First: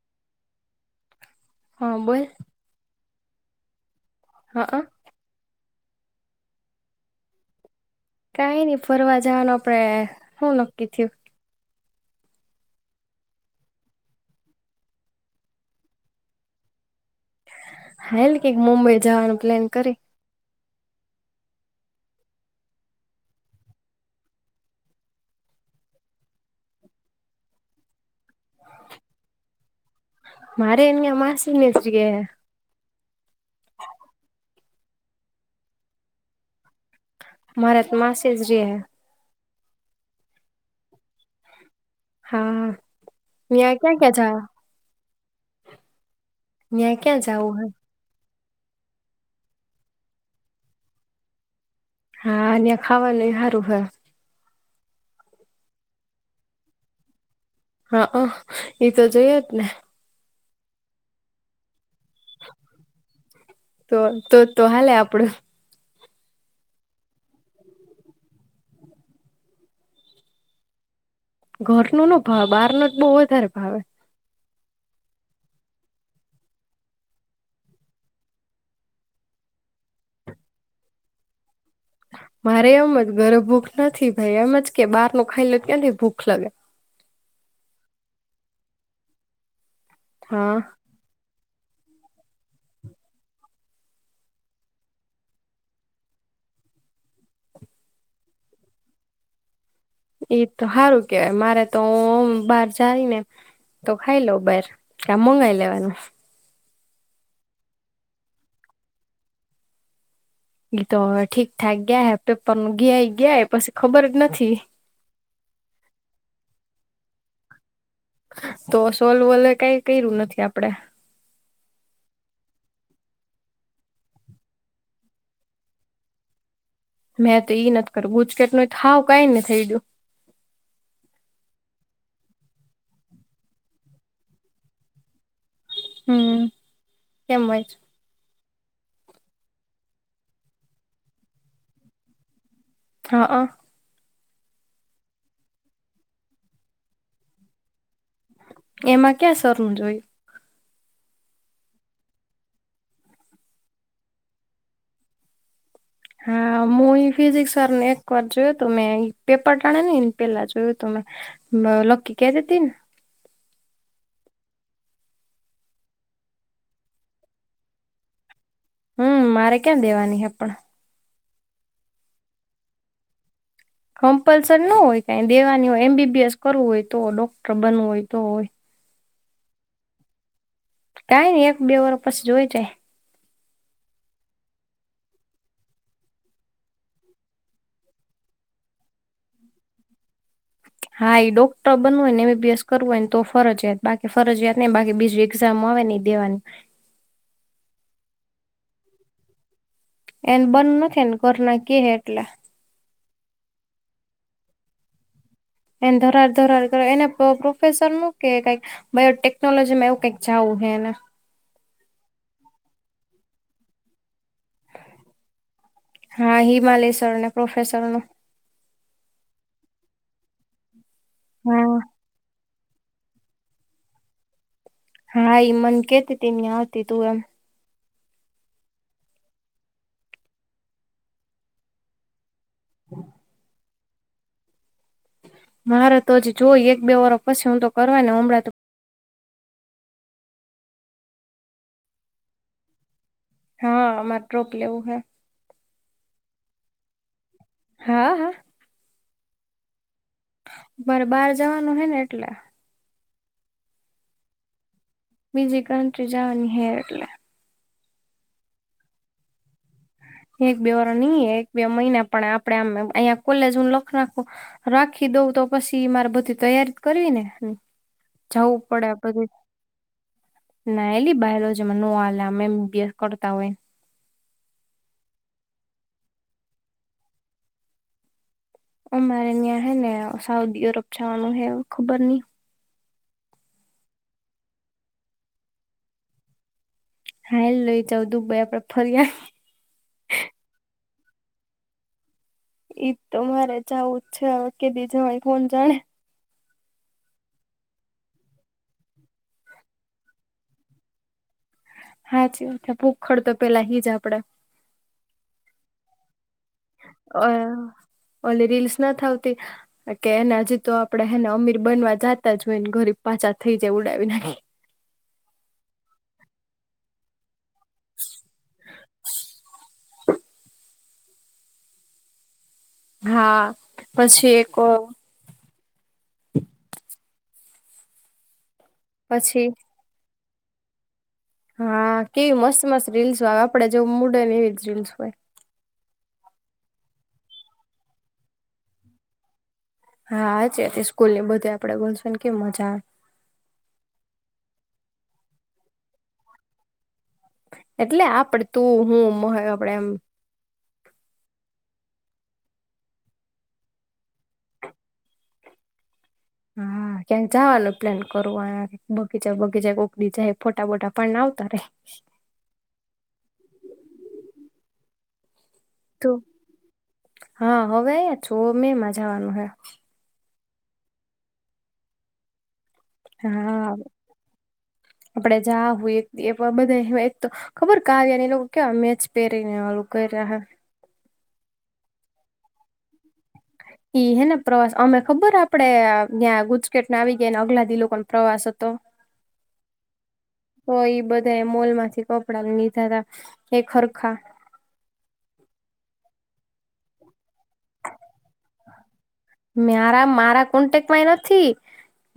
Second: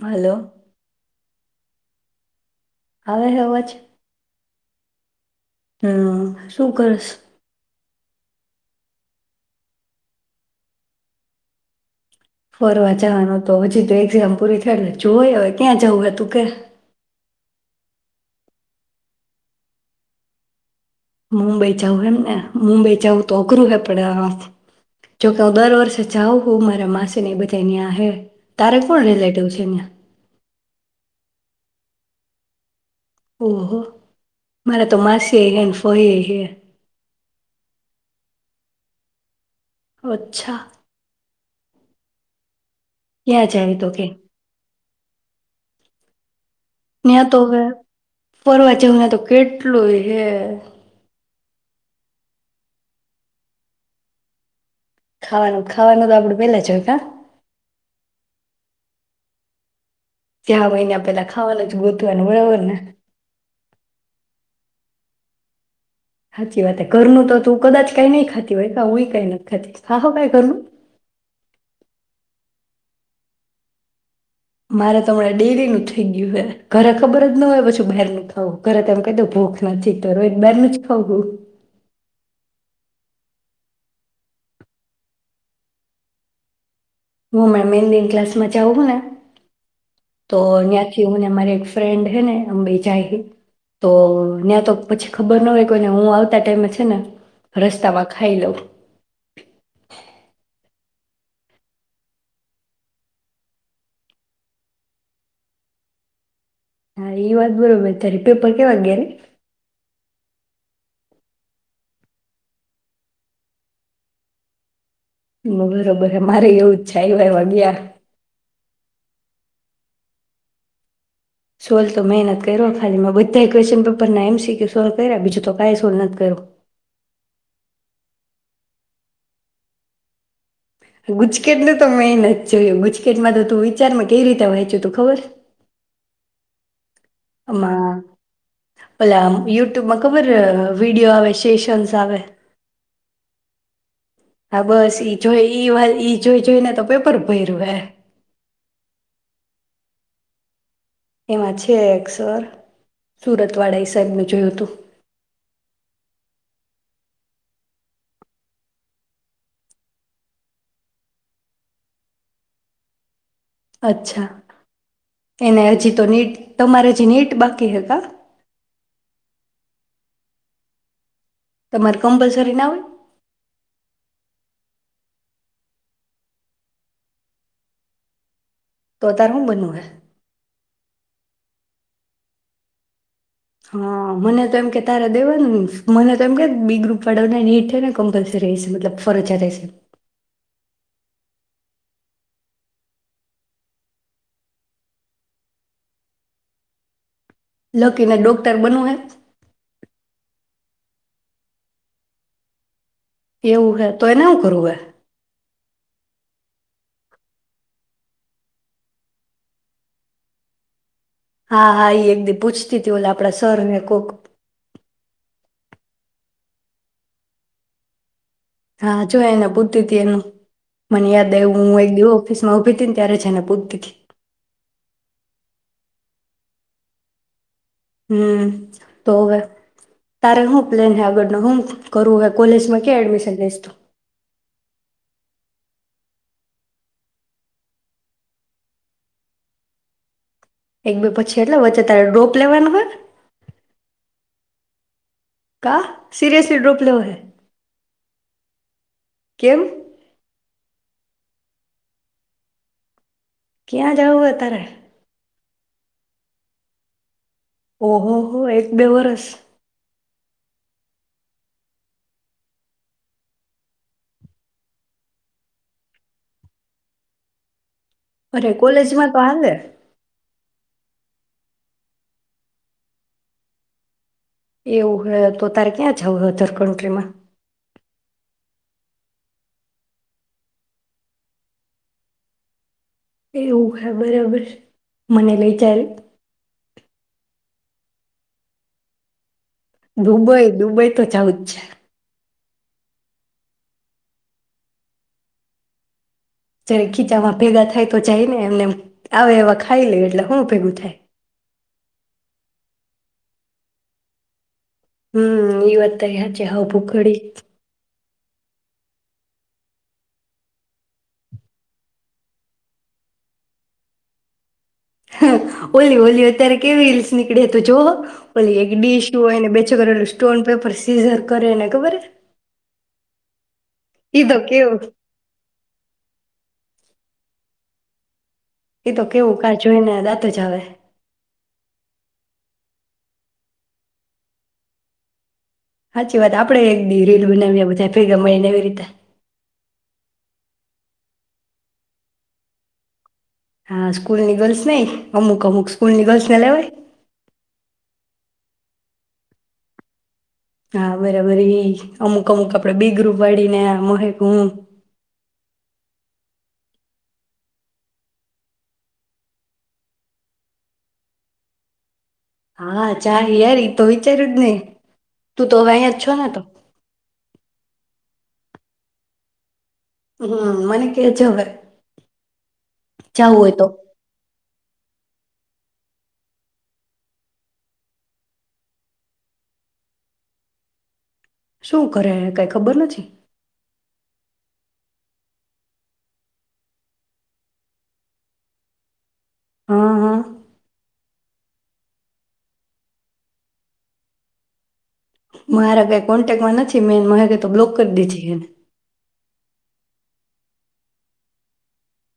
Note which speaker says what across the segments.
Speaker 1: Hello.
Speaker 2: હા બોલ. ‌
Speaker 1: આવેલો અવાજ?
Speaker 2: હઅ.
Speaker 1: હમ્મ શું કરેશ?
Speaker 2: કઈ નઈ ફરવા જવાનું આપડે હું નક્કી થિયું.
Speaker 1: ફરવા જવાનું તો હજી તો એક્ઝામ પૂરી થય જોય હવે ક્યાં જવું હતું કે?
Speaker 2: હાલ કઈક મુંબઈ જવાનું પ્લાન કરી.
Speaker 1: મુંબઈ જાઉં હેમ ને! મુંબઈ જાઉં તો અઘરું હે પડે જોકે, હું દર વર્ષે જાઉ હું મારા માસી ને એ બધાં ન્યાં હે તારે કોણ રિલેટિવ છે‌ ત્યાં?
Speaker 2: મારેય ન્યાં યા માસી ને એજ રહે છે.
Speaker 1: મારા તો માસીય હેં ને ફઇય હેં.
Speaker 2: મારા એક માસી જ રહે છે.
Speaker 1: અચ્છા..
Speaker 2: હા..
Speaker 1: ત્યાં જાય તો
Speaker 2: ક્યાં
Speaker 1: કે
Speaker 2: ક્યાં જશો? ત્યાં ક્યાં
Speaker 1: તો
Speaker 2: જવું હ
Speaker 1: હવે ફરવા જેવું ત્યાં તો કેટલુંય છે.
Speaker 2: હા ત્યાં ખાવાનુંય સારું હ
Speaker 1: ખાવાનું ખાવાનું તો આપડું પેલા જોય કા?
Speaker 2: હા.. એતો જોઈએ જ ને..
Speaker 1: જ્યાં હોય ને પહેલા ખાવાનું જ ગો બરાબર ને..
Speaker 2: તો તો તો હાલે આપડું...
Speaker 1: હાચી વાત ઘરનું તો તું કદાચ કઈ નહી ખાતી હોય કા હું કઈ નથી ખાતી ખા હો કઈ ઘરનું?
Speaker 2: ઘરનુ નો ભાવે બહારનુ જ બહુ વધારે ભાવે.
Speaker 1: મારે તો હમણાં ડેઇલીનુ થઈ ગયું છે. ઘરે ખબર જ ન હોય પછી બહારનું ખાવું હું ઘરે તો એમ કહી દવ કે ભુખ નથી તો રોજ બહારનું જ ખાવ હું
Speaker 2: મારે એમ જ ઘરે ભૂખ નથી ભાઈ એમ જ કે બહાર નું ખાઈ લે તો ક્યાંથી ભૂખ લાગે?
Speaker 1: હું મારા મહેંદીના ક્લાસમાં જાઉં હું ને... તો
Speaker 2: હા
Speaker 1: નિયાથી હું ને મારે એક ફ્રેન્ડ ફ્રેન્ડ હે ને અમે બેય જાય છીએ તો ત્યાં તો પછી ખબર ન હોય કોઈને હું આવતા ટાઈમે છે ને રસ્તામાં ખાઈ લઉં.
Speaker 2: એ તો હારું કેવાય મારે તો.. બહાર જાયને તો ખાઈ લઉ બહાર કે મંગાઈ લેવાનું..
Speaker 1: હા એ વાત બરોબબર ત્યારે પેપર કેવા ગયા? [inaudible]
Speaker 2: એતો હવે ઠીકઠાક ગયા છે પેપર ગયાય ગયા પછી ખબર જ નથી
Speaker 1: બરોબર, મારે એવું છે આયવાઆયવા ગિયા.
Speaker 2: તો સોલ વોલે કઈ કર્યું નથી, આપડે.
Speaker 1: સોલ્વ તો મહેનત કરીને ખાલી બધા કેશ્વન પેપરના એમ સી કે સોલ્વ કર્યા, બીજું તો કંઈ સોલ્વ નથી કરું.
Speaker 2: મેં તો ઈ નથી કર્યું. ગુજકેટ તો હાવ કાંઈ નથી.
Speaker 1: ગુચૂકેટ ન તો મે નથી જોયું. ગુજકેટ માં તો તું વિચારમાં, કેવી રીતે વાંચુ તું ખબર?
Speaker 2: હમ્મ
Speaker 1: હમણાં. પલે આમ યુટ્યુબમાં ખબર, વિડિયો આવે, સેશન્સ આવે.
Speaker 2: હા, હા.
Speaker 1: હા, બસ ઈ જોઈ. ઈ વાત ઈ જોઈ જોઈને તો પેપર ભર્યું હ.
Speaker 2: એમાં ક્યાં શરમ જોય?
Speaker 1: એમાં છે એક સર સુરતવાડા ઈ સાહેબનુ જોયું હતું.
Speaker 2: હા મુએ ફિઝિક્સ વાર ને એક વાર જોયું તું મેં પેપર ટાણે ની પેલા જોયું હતું, લકી કેતી હતી ને?
Speaker 1: અચ્છા, એને હજી તો નીટ. તમારે હજી નીટ બાકી કા
Speaker 2: હમ્મ મારે ક્યાં દેવાની હે પણ.
Speaker 1: તમારે કમ્પલસરી ના હોય?
Speaker 2: કમ્પલસરી ના હોય કંઈ દેવાની હોય. એમબીબીએસ કરવું હોય તો ડોક્ટર બનવું હોય તો હોય.
Speaker 1: તો અત્યારે હું બનવું હ.
Speaker 2: કંઈ નઈ, એક બે વાર પછી જોઈ જાય.
Speaker 1: હા, મને તો એમ કે તારે દેવા નુ હોય. મને તો એમ કે બી ગ્રુપ વાળા નીટ ને કમ્પલસરી રહેશે, મતલબ ફરજત રહેશે.
Speaker 2: ભાઈ, ડોક્ટર બનવું હોય ને એમબીબીએસ કરવું હોયને તો ફરજિયાત. બાકી ફરજિયાત નઈ, બાકી બીજું એક્ઝામ આવે નહીં દેવાની.
Speaker 1: લકીને ડોક્ટર બનવું હેને?
Speaker 2: એને મન નથી એન ધરના કે એટલે
Speaker 1: એવું હે તો એ ના કરવું હે.
Speaker 2: એને ધરાડ ધરાડ કરાય, એના પ્રો પ્રોફેસર નું કે કાઈક બાયોટેકનોલોજીમાં એવું કાઈક જાવું હે એને.
Speaker 1: હા, હા. ઈ એક દિ પૂછતી તી ઓલા આપણા સર ને કોક
Speaker 2: હા, હિમાલેશ્વર ને પ્રોફેસર નું
Speaker 1: હા, જોય એને પૂછતી તી એનું. મને યાદ આયવું
Speaker 2: હા
Speaker 1: હું હે એક દિ હું ઓફિસ માં ઊભી તીને ત્યારે જ એને પૂત્તી તી.
Speaker 2: હા, ઈ મન કેતી તી ન્યાં હતી તું એમ.
Speaker 1: હમ્મ, તો હવે તારે હું પ્લેન હે, આગળ નો હું કરવું હે? કોલેજમાં કયા એડમિશન લેશ તું?
Speaker 2: મારે તો હજી જોઈ, એક બે વરહ પછી હું તો કરવાની હું હમણાં તો
Speaker 1: એક બે પછી એટલે વચ્ચે તારે ડ્રોપ લેવાનું હે?
Speaker 2: હા, માર ટ્રોપ લેવું હે.
Speaker 1: કા સીરીયસલી ડ્રોપ લેવો હે?
Speaker 2: હા, હા.
Speaker 1: કેમ?
Speaker 2: મારે બહાર જવાનું હે ને એટલે.
Speaker 1: ક્યાં જાઉ હે તારે?
Speaker 2: બીજી કન્ટરી જાવાની હે એટલે.
Speaker 1: ઓહ હો હો, એક બે વરસ.
Speaker 2: એક બે વરહ નહીં, એક બે મહિના પણ આપડે આમ અહીંયા કોલેજ હું લખ રાખું રાખી દઉં તો પછી મારે બધી તૈયારી કરવી ને.
Speaker 1: અરે,
Speaker 2: જવું પડે
Speaker 1: કોલેજમાં તો
Speaker 2: બધું
Speaker 1: હાલે.
Speaker 2: ના, એલી [unintelligible] માં નો હાલે આમ [unintelligible] કરતા હોય.
Speaker 1: એવું હે તો તારે ક્યાં જાવું હે અધર કન્ટ્રીમાં?
Speaker 2: અમારે ન્યા હે ને સાઉદી અરબ જાવાનું હે, હવ ખબર નહી
Speaker 1: એવું હે બરાબર. મને લઈ જાય.
Speaker 2: હાઈલ લઈ જાઉ દુંબઈ આપણે ફરી આવી.
Speaker 1: દુબઈ-દુબઈ તો જાવું જ છે.
Speaker 2: ઈ તો મારે જાવું જ છે હવે કેદી જવાય કોણ જાણે.
Speaker 1: જ્યારે ખીચામાં ભેગા થાય તો જાઈ ને એમનેમ આવે એવા ખાઈ લે એટલે હું ભેગું થાય.
Speaker 2: હાચી વાત, તા ભૂખડ તો પેલા હી જ આપડે.
Speaker 1: હમ્મ ઈ વાત તારી હાચી. હાઉ ભુખડ હી.
Speaker 2: અ ઓલી રીલ્સ નથ આવતી કે એને હજી તો આપણેે હેને અમીર બનવા જાતા જ હોય ને ગરીબ પાછા થઈ જાય ઉડાવી નાખી.
Speaker 1: એ તો જોહો ઓલી એક ડીશનું એને બેચરલ સ્ટોન, પેપર, સીઝર કરે એને ખબર હે?
Speaker 2: હા
Speaker 1: ઈ
Speaker 2: પછી
Speaker 1: તો
Speaker 2: એક
Speaker 1: કેવું
Speaker 2: અહ
Speaker 1: ઈ તો કેવું
Speaker 2: પછી
Speaker 1: કાં જોઈ ને દાત ત જ આવે.
Speaker 2: હા કેવી મસ્ત-મસ્ત રિલ્સો આવે, આપડે જેવું મૂડ હોય ને એવી જ રીલ્સ હોય.
Speaker 1: હાચી વાત, આપણેેય એક દિ રીલ બનાવીએ બધા ભેગા મળી ને એવી રીતે.
Speaker 2: હાચે સ્કૂલ ની બધે આપડે બોલશું ને કેવ મજા આવે.
Speaker 1: હા સ્કૂલની ગર્લ્સ નહી, અમુક અમુક સ્કૂલની ગર્લ્સને લેવાય.
Speaker 2: એટલે આપડે તું હું મોહ એ આપડે એમ
Speaker 1: હા બરાબર એ અમુક અમુક આપડે બી ગ્રુપ વાળીને મોરિક હું
Speaker 2: હા ક્યાંક જવાનું પ્લાન કરવાનું બગીચા બગીચા કોક દિ જઈ ફોટા બોટા પડી આવતા રઈ.
Speaker 1: હા ચાલ યાર એ તો વિચાર્યું જ નહી. તું તો હવે અહી જ છો ને તો.
Speaker 2: જોઓ મેં મજાવાનું એમ.
Speaker 1: હમ મને કે જે હવે. જવું હોય તો
Speaker 2: હમમ. આપડે જા હોય તે એક વાર બધા એ હોય, તો ખબર કાર્યા ને એ લોકો કેવા મેચ પહેરીને ઓલું કર્યા હતા.
Speaker 1: શું કરે કઈ ખબર નથી.
Speaker 2: ઈ હેને પ્રવાસ અમે ખબર આપડે ત્યાં ગુજકેટ ના આવી ગયાને અગલા દિ ઈ લોકો નો પ્રવાસ હતો.
Speaker 1: હા હા.
Speaker 2: તો ઈ બધા એ મોલ માંથી કપડાને લીધા હતા, એક હરખા.
Speaker 1: મારા કયા કોન્ટેક્ટમાં નથી મેઈન મને તો બ્લોક કરી દેધી એને.
Speaker 2: મારા મારા કોન્ટેક્ટમાં ય નથી,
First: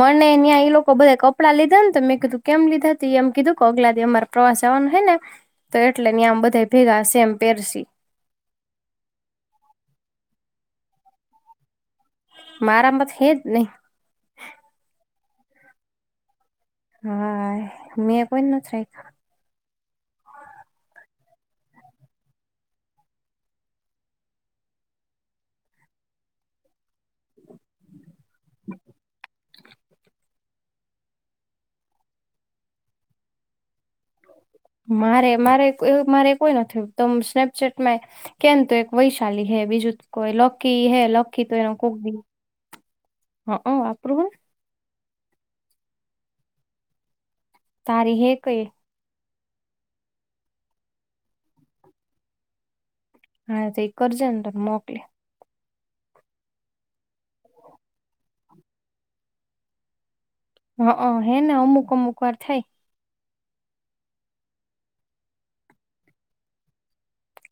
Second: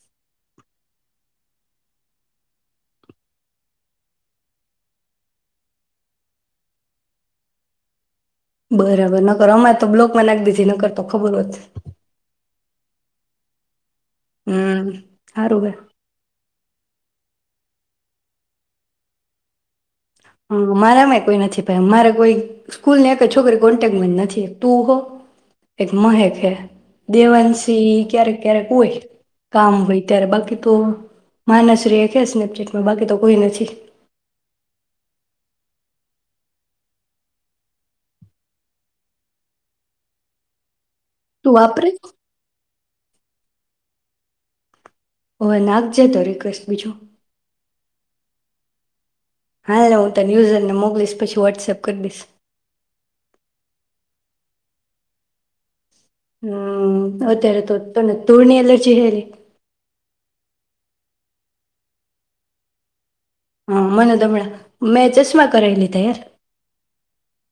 Speaker 2: મને ત્યાં એ લોકો બધા કપડાં લીધા ને તો મેં કીધું કેમ લીધા હતી એમ કીધું કે અગલા દિ અમારા પ્રવાસ આવવાનો હે ને, તો એટલે આમ બધા ભેગા હશે એમ પહેરસી.
Speaker 1: બરાબર નકર અમારે તો બ્લોકમાં નાખી દીધી નકર તો ખબર હોત.
Speaker 2: મારા માતો હે જ નહી.
Speaker 1: હમ સારું હે.
Speaker 2: હા મેં કોઈ નથી રાખ્યા.
Speaker 1: હમ મારામાં કોઈ નથી ભાઈ મારે કોઈ સ્કૂલ ની એક છોકરી કોન્ટેક્ટમાં નથી તું હો, એક મહેક હે દેવાંશી ક્યારેક ક્યારેક હોય. કામ હોય ત્યારે બાકી તો માનસ્રી એખે ને્રીટમાં બાકી તો કોઈ નથી.
Speaker 2: મારે મારે મારે કોઈ નથી તો સ્નેપચેટમાં, કેમ તો એક વૈશાલી હે બીજું કોઈ લકી હે. લખી
Speaker 1: તું
Speaker 2: તો એનો
Speaker 1: વાપરે
Speaker 2: કોક બી હા ઓ આપરું હોય.
Speaker 1: હવે નાખજે તો રિક્વેસ્ટ બીજો.
Speaker 2: તારી હે કહી.
Speaker 1: હા હું તને યુઝરને મોકલીશ પછી વોટ્સએપ કરી દઈશ.
Speaker 2: હા તે એ કરજે દ મોકલે.
Speaker 1: હમ અતાર ત ત ન તુરણી એલર્જી હરી.
Speaker 2: હ હેને અમુક અમુક વાર થાય.
Speaker 1: હા મનોદમણા મેં ચશ્મા કરાયેલી ત યાર.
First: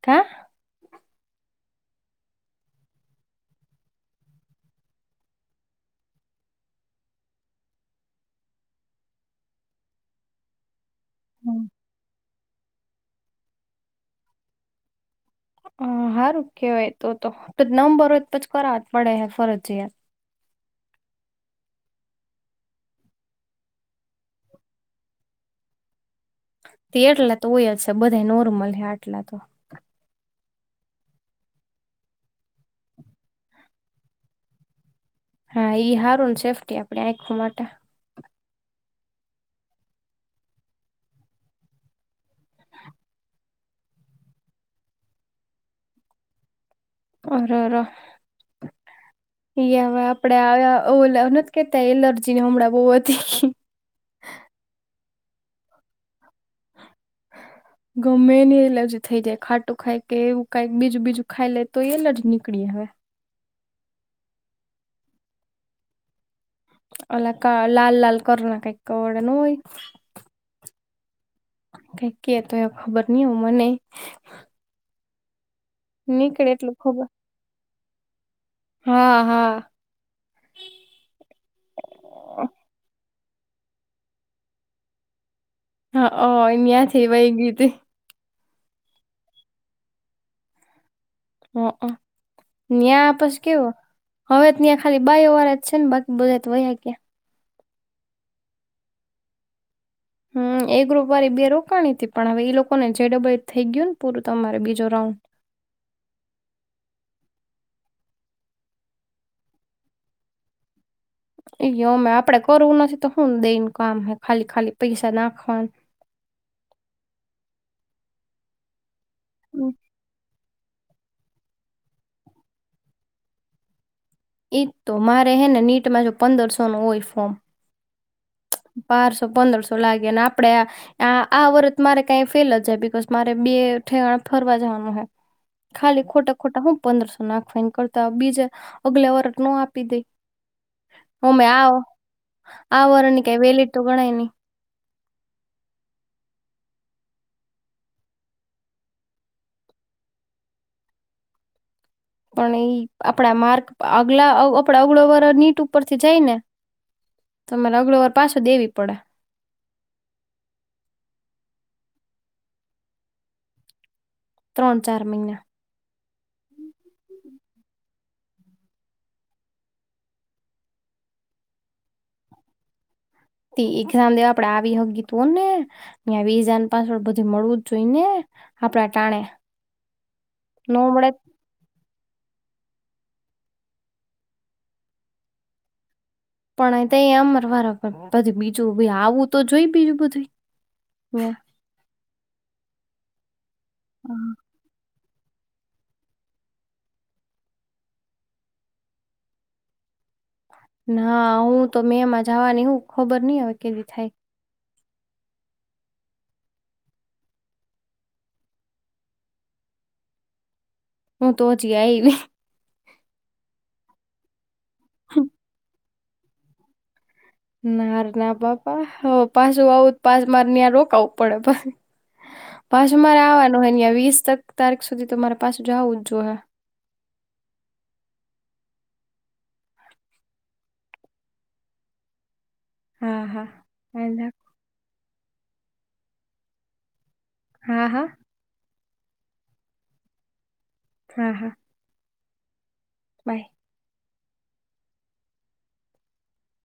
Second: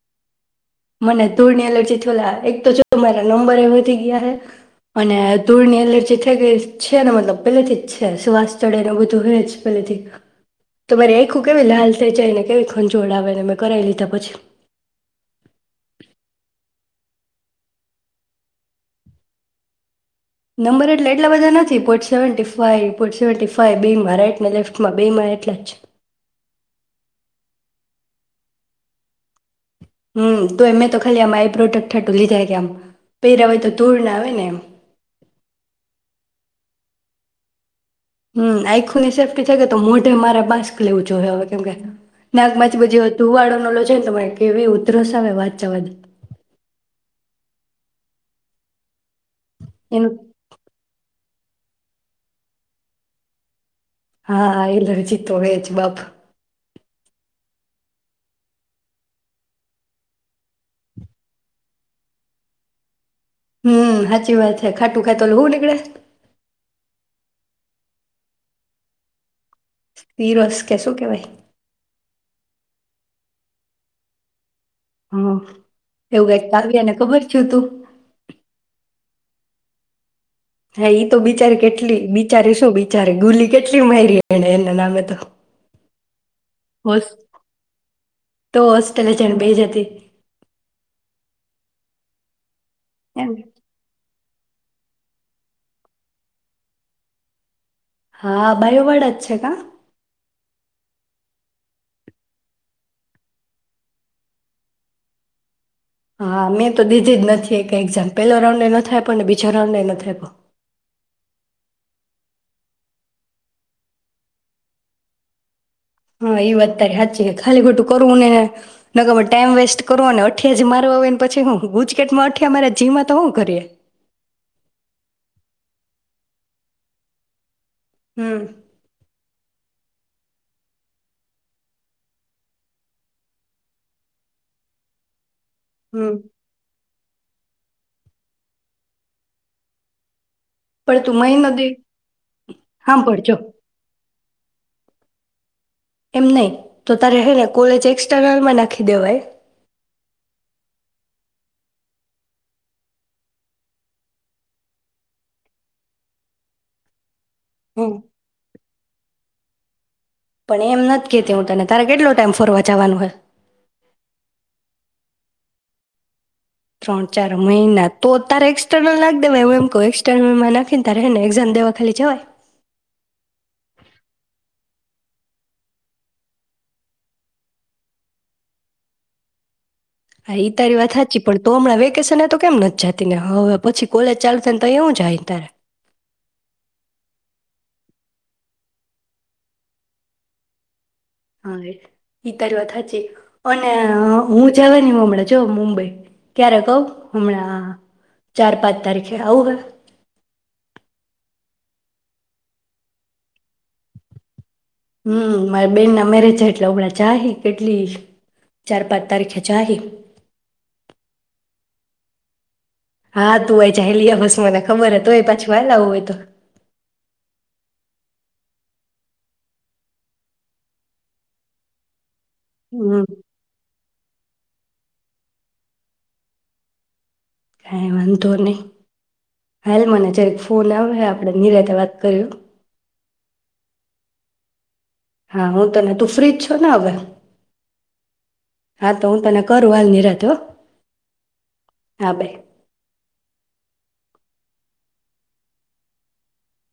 Speaker 2: કા?
Speaker 1: મને ધૂળની એલર્જી થયેલા એક તો જો મારા નંબર એ વધી ગયા હ, અને ધૂળની એલર્જી થઈ ગઈ છે ને મતલબ પેલેથી જ છે શ્વાસ ચડેને બધું હ જ પેલેથી. તોરે આખું કેવી લ હાલ થ જને. કેવી ખંજોળ આવેને મેં કરાવી લીધા પછી.
Speaker 2: હ સારું કેવાય તો તો નમબરો તોછ કરાવ પડે ફરજીયાત.
Speaker 1: નંબર એટલે એટલા બધા નથી port seventy five port seventy five બીમાં રાઈટ લેફ્ટમાં બે માં એટલા જ છે.
Speaker 2: તે એટલા તો હોય જ છે બધા નોર્મલ હ આટલા તો.
Speaker 1: હમ તો એમે તો ખાલી આમ આઈ પ્રોડક્ટ થટું લીધા કે આમ, પેરવાય તો તૂર ના આવે ને એમ.
Speaker 2: હા ઈ હારુંન સેફ્ટી આપડી આંખવા માટે.
Speaker 1: હમ આઈખુની સેફ્ટી થ તો મોઢે મારે માસ્ક લેવું જોઈ હવે કેમ કે, નાકમાંથી બધી ધુવાળો ન લો છે ને કેવી ઉધરસ આવે વાતચાવા.
Speaker 2: અરર. યાવા
Speaker 1: એનું
Speaker 2: આપડ્યા ઓલ કેતા એલર્જી ને હમણાં બહુ હતી
Speaker 1: હા એલર્જી તો હો જ બાપ
Speaker 2: ગમે એની એલર્જી થઈ જાય ખાટું ખાય કે એવું કઈ બીજું બીજું ખાઈ લે તો એલર્જી નીકળી હવે
Speaker 1: હમ સાચી વાત છે ખાટું ખાયતો લ હું [unintelligible]
Speaker 2: અલા ક લાલ લાલ કરો ના કઈવડ ન હોય
Speaker 1: તીરસ કે શું કેવાય
Speaker 2: ક કે તો એ ખબર નહ હો મને
Speaker 1: હ એવું
Speaker 2: નીકળે
Speaker 1: ક આવ
Speaker 2: એટલું
Speaker 1: ને ખબર છ તું
Speaker 2: હા હા
Speaker 1: હા ઈ તો બિચારી કેટલી બિચારે શું બિચારે ગુલી કેટલી મારીરી એને એના નામે તો
Speaker 2: હાન્યાંથી
Speaker 1: હોસ
Speaker 2: વય ગીતે
Speaker 1: તો હોસ્ટેલે જણ બે જ હતી
Speaker 2: હા ગયા
Speaker 1: એમ
Speaker 2: આપસ કેવ હવે ત્યાં ખાલી બાય વાળ જ છે ને બાકી બધા વયા ક્યાં
Speaker 1: હા બાય વડ જ છે કા
Speaker 2: હમ એ ઞૂપૅ વાળરી બે રોકાણી હતી પણ હવે ઈ લોકોને જે [unintelligible] થઈ ગયું ને પૂરું તમારે બીજો રાઉન્ડ
Speaker 1: હા મેં તો દીધી જ નથી કે એક્ઝામ પેલા રાઉન્ડ એ નથી આપ્યો ને બીજો રાઉન્ડ એ નથી આપ્યો
Speaker 2: એ અમે આપડે કરવું નથી તો શું દઈને કામ ખાલી ખાલી પૈસા નાખવાનું
Speaker 1: હા એ વાત તારી હાચી ખાલી ખોટું કરવું નહીં ને ન કમે ટાઈમ વેસ્ટ કરવોનેટ અઠિયા જ મારો આવેવે ને પછી હું ગુજકેટમાં અઠિયા મારા જીમાં તો શું કરીએે
Speaker 2: એજ તો મારે હેને નીટમાં જો પંદરસો નું હોય ફોર્મ
Speaker 1: હમ
Speaker 2: બારસો પંદરસો લાગે આપડે આ આ વર્ત મારે કઈ ફેલ જ જાય બકોઝ મારે બે ઠેવાણ ફરવા જવાનું હ ખાલી
Speaker 1: હમ
Speaker 2: ખોટા ખોટા હું પંદરસો નાખ કરતા બીજે અગલે ઓર ન આપી દે
Speaker 1: પણ તું મહી નથી દ હા પડ
Speaker 2: કે વેલીટ ગણાય નહી
Speaker 1: એમ નહીં તો તારે હેને કોલેજ એક્સટર્નલમાં નાખી દેવાય
Speaker 2: પણ એઈ આપડા માર્ક આગલા આપડા અગળ વર નીટ ઉપરથી જાય ને તમારે
Speaker 1: હમ
Speaker 2: અગળ વાર પાછું દેવી પડે
Speaker 1: પણ એમ નથી કેતી હું તને તારે કેટલો ટાઈમ ફરવા જવાનું હોય
Speaker 2: ત્રણ ચાર મહિના
Speaker 1: ત્રણ ચાર મહિના તો તારે એક્સટર્નલ નાખી દેવાય એું એમ કહ એક્સટર્નલમાં નાખીને તને એક્ઝામ દેવા ખાલી જવાય
Speaker 2: તે ઝામ દેવા આપડે આવી હ ગી ત હોને આવી હજારને પાસ વડ બધું મળવું જ જોઈ ને આપડા ટાણે
Speaker 1: હા ઈ તારી
Speaker 2: નો
Speaker 1: વાત
Speaker 2: મળે
Speaker 1: સાચી પણ તો હમણાં વેકેશ ને તો કેમ નથી જતી ને હવે પછી કોલેજ ચાલશેને તો એું જાય તારે
Speaker 2: પણ અહી તો અમર વારા બધી બીજું આવું તો જોય બીજું બધું ન્યા
Speaker 1: હા ઈ તારી વાત હાચી [inaudible] અને
Speaker 2: હમ
Speaker 1: હું જવા ન હમણાે જો મુંબઈ ક્યારે કઉ હમણાં ચાર પાંચ તારીખે આવું હ
Speaker 2: ના હું તો મેં માં જવાની હું ખબર નઈ કેદી થાય
Speaker 1: હમ્મ મારા બેન ના મેરેજ છે એટલે ઉડા ચાહી કેટલી ચાર પાંચ તારીખે જાહી
Speaker 2: હું તો અજી આઈ
Speaker 1: હા તું આય જલી બસ મને ખબર હ તોય પાછું વાલા હોું હોય તો
Speaker 2: નાર ના પાપા પાછું આવું પાછ માર રોકાવું પડે પાછ
Speaker 1: હમ
Speaker 2: મારે આવવાનું હન વીસ તારીખ સુધી તમારા પાસે જાવું જ જોએ
Speaker 1: કઈ વાંધો નહી હાલ મને જ્યારેક ફોન આવે આપણે નિરાતે વાત કર્યું
Speaker 2: હા હા
Speaker 1: હા હું તને તું ફ્રીજ છો ને હવે
Speaker 2: હા હા
Speaker 1: હા તો હું તને કરું હાલ નિરાતો
Speaker 2: હા હા
Speaker 1: હા બાઈ
Speaker 2: બાય